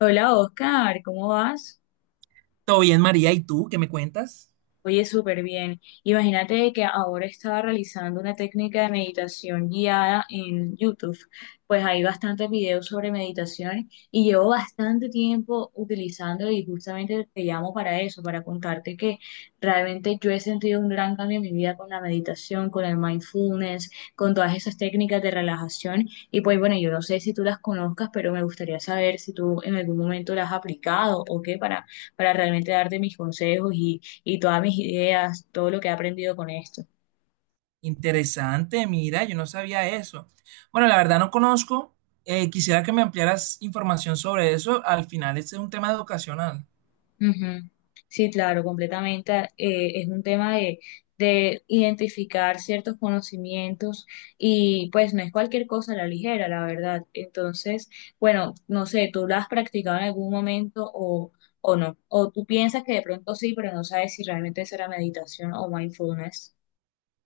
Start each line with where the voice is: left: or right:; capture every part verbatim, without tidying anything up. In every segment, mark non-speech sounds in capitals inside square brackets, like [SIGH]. left: Hola Oscar, ¿cómo vas?
right: Todo bien, María, ¿y tú qué me cuentas?
left: Oye, súper bien. Imagínate que ahora estaba realizando una técnica de meditación guiada en YouTube. Pues hay bastantes videos sobre meditación y llevo bastante tiempo utilizándolo y justamente te llamo para eso, para contarte que realmente yo he sentido un gran cambio en mi vida con la meditación, con el mindfulness, con todas esas técnicas de relajación. Y pues bueno, yo no sé si tú las conozcas, pero me gustaría saber si tú en algún momento las has aplicado o qué para, para realmente darte mis consejos y y todas mis ideas, todo lo que he aprendido con esto.
right: Interesante, mira, yo no sabía eso. Bueno, la verdad no conozco. Eh, quisiera que me ampliaras información sobre eso. Al final, este es un tema educacional.
left: Ujú. Sí, claro, completamente. Eh, es un tema de, de identificar ciertos conocimientos y pues no es cualquier cosa a la ligera, la verdad. Entonces, bueno, no sé, ¿tú lo has practicado en algún momento o, o no? ¿O tú piensas que de pronto sí, pero no sabes si realmente será meditación o mindfulness?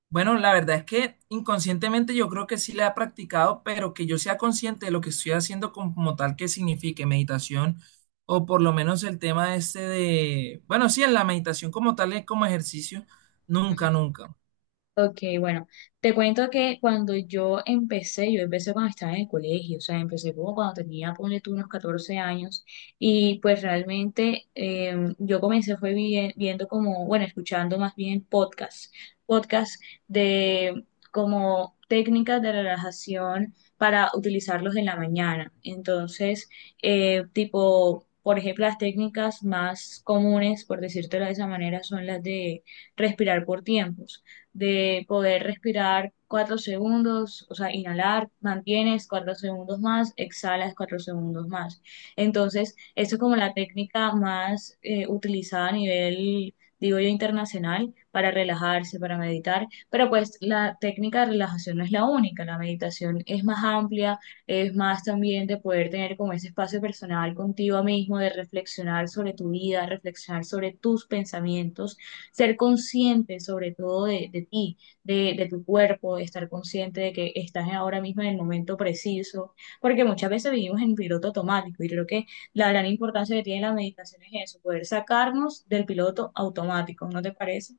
right: Bueno, la verdad es que inconscientemente yo creo que sí la he practicado, pero que yo sea consciente de lo que estoy haciendo como tal que signifique meditación, o por lo menos el tema este de, bueno, sí, en la meditación como tal es como ejercicio, nunca, nunca.
left: Ok, bueno, te cuento que cuando yo empecé, yo empecé cuando estaba en el colegio, o sea, empecé como cuando tenía, ponle tú, unos catorce años, y pues realmente eh, yo comencé fue vi- viendo como, bueno, escuchando más bien podcasts, podcasts de como técnicas de relajación para utilizarlos en la mañana. Entonces, eh, tipo, por ejemplo, las técnicas más comunes, por decírtelo de esa manera, son las de respirar por tiempos de poder respirar cuatro segundos, o sea, inhalar, mantienes cuatro segundos más, exhalas cuatro segundos más. Entonces, eso es como la técnica más eh, utilizada a nivel, digo yo, internacional para relajarse, para meditar, pero pues la técnica de relajación no es la única, la meditación es más amplia, es más también de poder tener como ese espacio personal contigo mismo, de reflexionar sobre tu vida, reflexionar sobre tus pensamientos, ser consciente sobre todo de, de ti, de, de, tu cuerpo, estar consciente de que estás ahora mismo en el momento preciso, porque muchas veces vivimos en piloto automático y creo que la gran importancia que tiene la meditación es eso, poder sacarnos del piloto automático, ¿no te parece?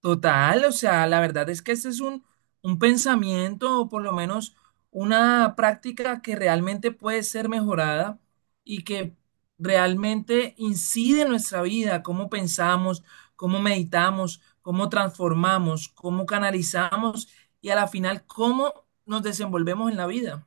right: Total, o sea, la verdad es que este es un, un pensamiento o por lo menos una práctica que realmente puede ser mejorada y que realmente incide en nuestra vida, cómo pensamos, cómo meditamos, cómo transformamos, cómo canalizamos y a la final cómo nos desenvolvemos en la vida.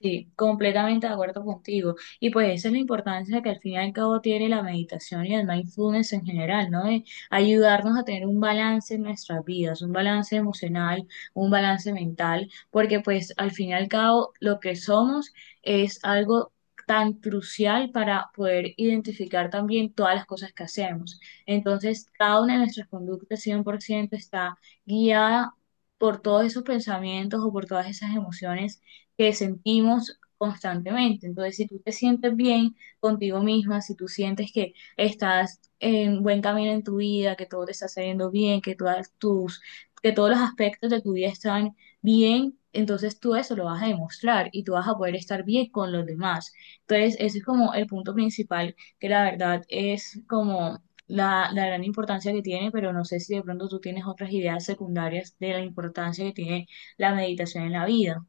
left: Sí, completamente de acuerdo contigo. Y pues esa es la importancia que al fin y al cabo tiene la meditación y el mindfulness en general, ¿no? De ayudarnos a tener un balance en nuestras vidas, un balance emocional, un balance mental, porque pues al fin y al cabo lo que somos es algo tan crucial para poder identificar también todas las cosas que hacemos. Entonces, cada una de nuestras conductas cien por ciento está guiada por todos esos pensamientos o por todas esas emociones que sentimos constantemente. Entonces, si tú te sientes bien contigo misma, si tú sientes que estás en buen camino en tu vida, que todo te está saliendo bien, que todas tus, que todos los aspectos de tu vida están bien, entonces tú eso lo vas a demostrar y tú vas a poder estar bien con los demás. Entonces, ese es como el punto principal, que la verdad es como la, la gran importancia que tiene, pero no sé si de pronto tú tienes otras ideas secundarias de la importancia que tiene la meditación en la vida.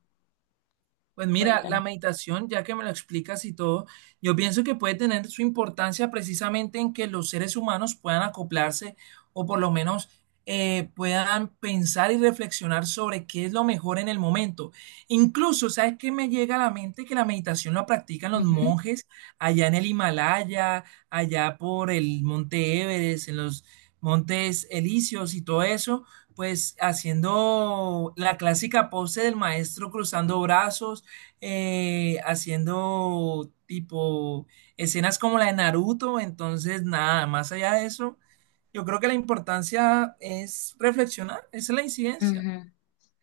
right: Pues mira, la
left: Cuéntame.
right: meditación, ya que me lo explicas y todo, yo pienso que puede tener su importancia precisamente en que los seres humanos puedan acoplarse o por lo menos eh, puedan pensar y reflexionar sobre qué es lo mejor en el momento. Incluso, ¿sabes qué me llega a la mente? Que la meditación la practican los
left: Ujú,
right: monjes allá en el Himalaya, allá por el Monte Everest, en los Montes Elíseos y todo eso. Pues haciendo la clásica pose del maestro cruzando brazos, eh, haciendo tipo escenas como la de Naruto, entonces nada, más allá de eso, yo creo que la importancia es reflexionar, esa es la incidencia.
left: ujú.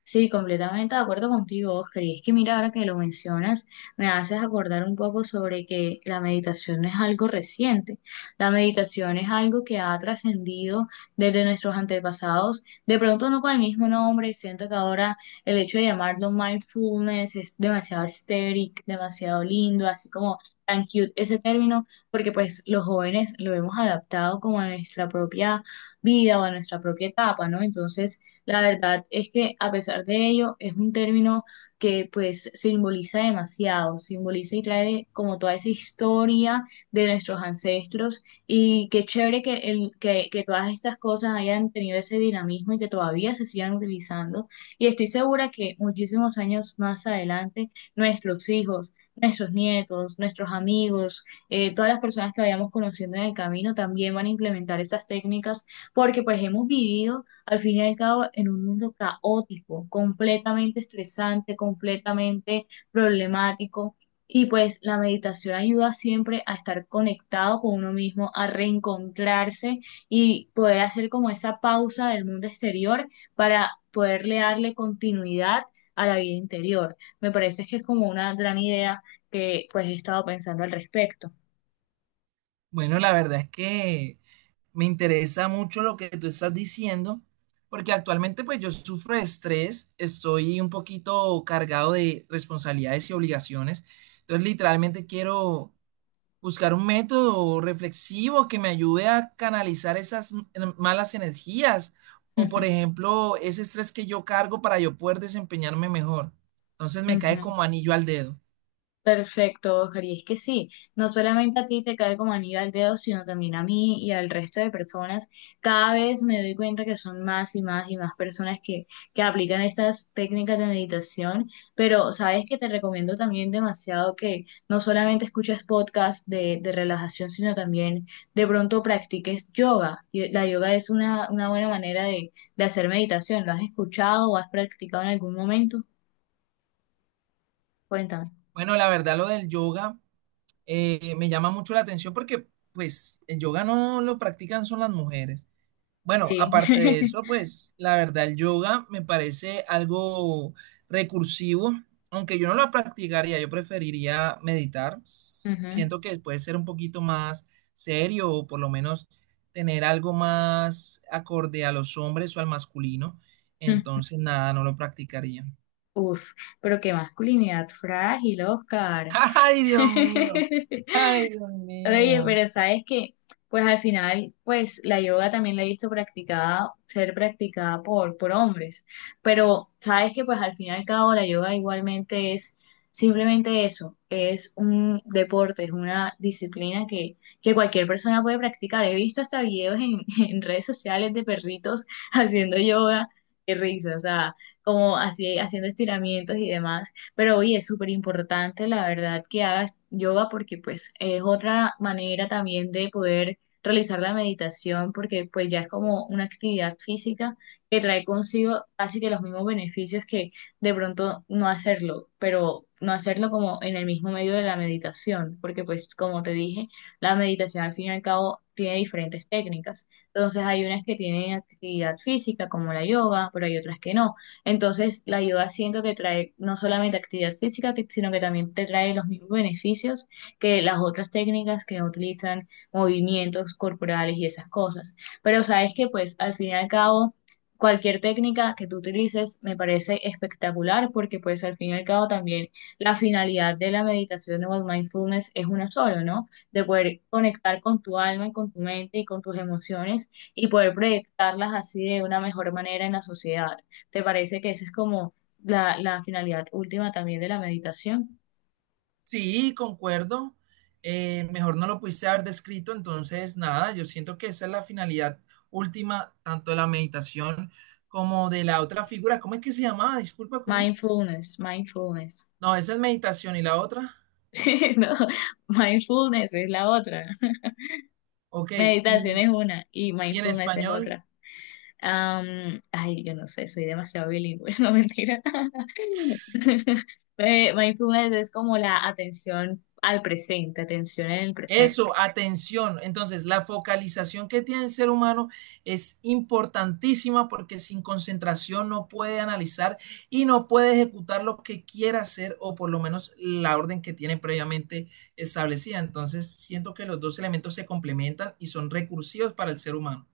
left: Sí, completamente de acuerdo contigo, Oscar. Y es que mira, ahora que lo mencionas, me haces acordar un poco sobre que la meditación no es algo reciente. La meditación es algo que ha trascendido desde nuestros antepasados. De pronto no con el mismo nombre, siento que ahora el hecho de llamarlo mindfulness es demasiado estético, demasiado lindo, así como tan cute ese término, porque pues los jóvenes lo hemos adaptado como a nuestra propia vida o a nuestra propia etapa, ¿no? Entonces... La verdad es que a pesar de ello es un término que pues simboliza demasiado, simboliza y trae como toda esa historia de nuestros ancestros y qué chévere que, el, que, que todas estas cosas hayan tenido ese dinamismo y que todavía se sigan utilizando. Y estoy segura que muchísimos años más adelante nuestros hijos, nuestros nietos, nuestros amigos, eh, todas las personas que vayamos conociendo en el camino también van a implementar esas técnicas porque pues hemos vivido al fin y al cabo, en un mundo caótico, completamente estresante, completamente problemático. Y pues la meditación ayuda siempre a estar conectado con uno mismo, a reencontrarse y poder hacer como esa pausa del mundo exterior para poderle darle continuidad a la vida interior. Me parece que es como una gran idea que pues he estado pensando al respecto.
right: Bueno, la verdad es que me interesa mucho lo que tú estás diciendo, porque actualmente pues yo sufro de estrés, estoy un poquito cargado de responsabilidades y obligaciones, entonces literalmente quiero buscar un método reflexivo que me ayude a canalizar esas m- malas energías o, por
left: [LAUGHS]
right: ejemplo, ese estrés que yo cargo para yo poder desempeñarme mejor. Entonces me cae
left: Ujú.
right: como anillo al dedo.
left: Perfecto, Oscar, y es que sí, no solamente a ti te cae como anillo al dedo, sino también a mí y al resto de personas. Cada vez me doy cuenta que son más y más y más personas que, que aplican estas técnicas de meditación, pero sabes que te recomiendo también demasiado que no solamente escuches podcasts de, de relajación, sino también de pronto practiques yoga. Y La yoga es una, una buena manera de, de hacer meditación. ¿Lo has escuchado o has practicado en algún momento? Cuéntame.
right: Bueno, la verdad lo del yoga, eh, me llama mucho la atención porque pues el yoga no lo practican son las mujeres. Bueno,
left: Sí.
right: aparte de
left: [LAUGHS]
right: eso, pues la verdad el yoga me parece algo recursivo, aunque yo no lo practicaría, yo preferiría meditar. S-
left: Ujú.
right: Siento que puede ser un poquito más serio o por lo menos tener algo más acorde a los hombres o al masculino.
left: [LAUGHS]
right: Entonces, nada, no lo practicaría.
left: Uf, pero qué masculinidad frágil, Oscar.
right: [LAUGHS] Ay, Dios
left: [LAUGHS]
right: mío. Ay, Dios
left: Oye,
right: mío.
left: pero sabes que, pues al final, pues la yoga también la he visto practicada, ser practicada por, por hombres. Pero sabes que, pues al fin y al cabo, la yoga igualmente es simplemente eso, es un deporte, es una disciplina que, que cualquier persona puede practicar. He visto hasta videos en, [LAUGHS] en redes sociales de perritos [LAUGHS] haciendo yoga. Qué risa, o sea, como así haciendo estiramientos y demás. Pero oye, es súper importante, la verdad, que hagas yoga porque pues es otra manera también de poder realizar la meditación porque pues ya es como una actividad física que trae consigo casi que los mismos beneficios que de pronto no hacerlo, pero no hacerlo como en el mismo medio de la meditación, porque pues como te dije, la meditación al fin y al cabo tiene diferentes técnicas. Entonces hay unas que tienen actividad física como la yoga, pero hay otras que no. Entonces, la yoga siento que trae no solamente actividad física, que- sino que también te trae los mismos beneficios que las otras técnicas que utilizan movimientos corporales y esas cosas. Pero sabes que, pues, al fin y al cabo, cualquier técnica que tú utilices me parece espectacular porque, pues, al fin y al cabo también la finalidad de la meditación o el mindfulness es una sola, ¿no? De poder conectar con tu alma y con tu mente y con tus emociones y poder proyectarlas así de una mejor manera en la sociedad. ¿Te parece que esa es como la, la finalidad última también de la meditación?
right: Sí, concuerdo. Eh, mejor no lo pudiste haber descrito, entonces nada, yo siento que esa es la finalidad última, tanto de la meditación como de la otra figura. ¿Cómo es que se llamaba? Disculpa, ¿cómo?
left: Mindfulness, mindfulness.
right: No, esa es meditación y la otra.
left: [LAUGHS] No, mindfulness es la otra.
right: Ok,
left: Meditación
right: y,
left: es una y
right: y en
left: mindfulness es
right: español.
left: otra. Am, ay, yo no sé, soy demasiado bilingüe, [LAUGHS] no mentira. [LAUGHS] Eh, mindfulness es como la atención al presente, atención en el
right: Eso,
left: presente.
right: atención. Entonces, la focalización que tiene el ser humano es importantísima porque sin concentración no puede analizar y no puede ejecutar lo que quiera hacer o por lo menos la orden que tiene previamente establecida. Entonces, siento que los dos elementos se complementan y son recursivos para el ser humano.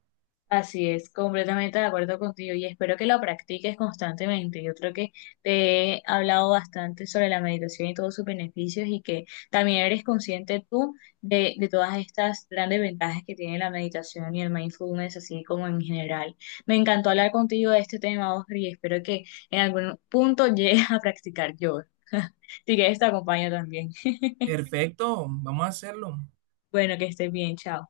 left: Así es, completamente de acuerdo contigo y espero que lo practiques constantemente. Yo creo que te he hablado bastante sobre la meditación y todos sus beneficios y que también eres consciente tú de, de todas estas grandes ventajas que tiene la meditación y el mindfulness, así como en general. Me encantó hablar contigo de este tema, Oscar, y espero que en algún punto [LAUGHS] llegues a practicar yoga. [LAUGHS] Si quieres, te acompaño también. [LAUGHS]
right: Perfecto, vamos a hacerlo.
left: Bueno, que estés bien, chao.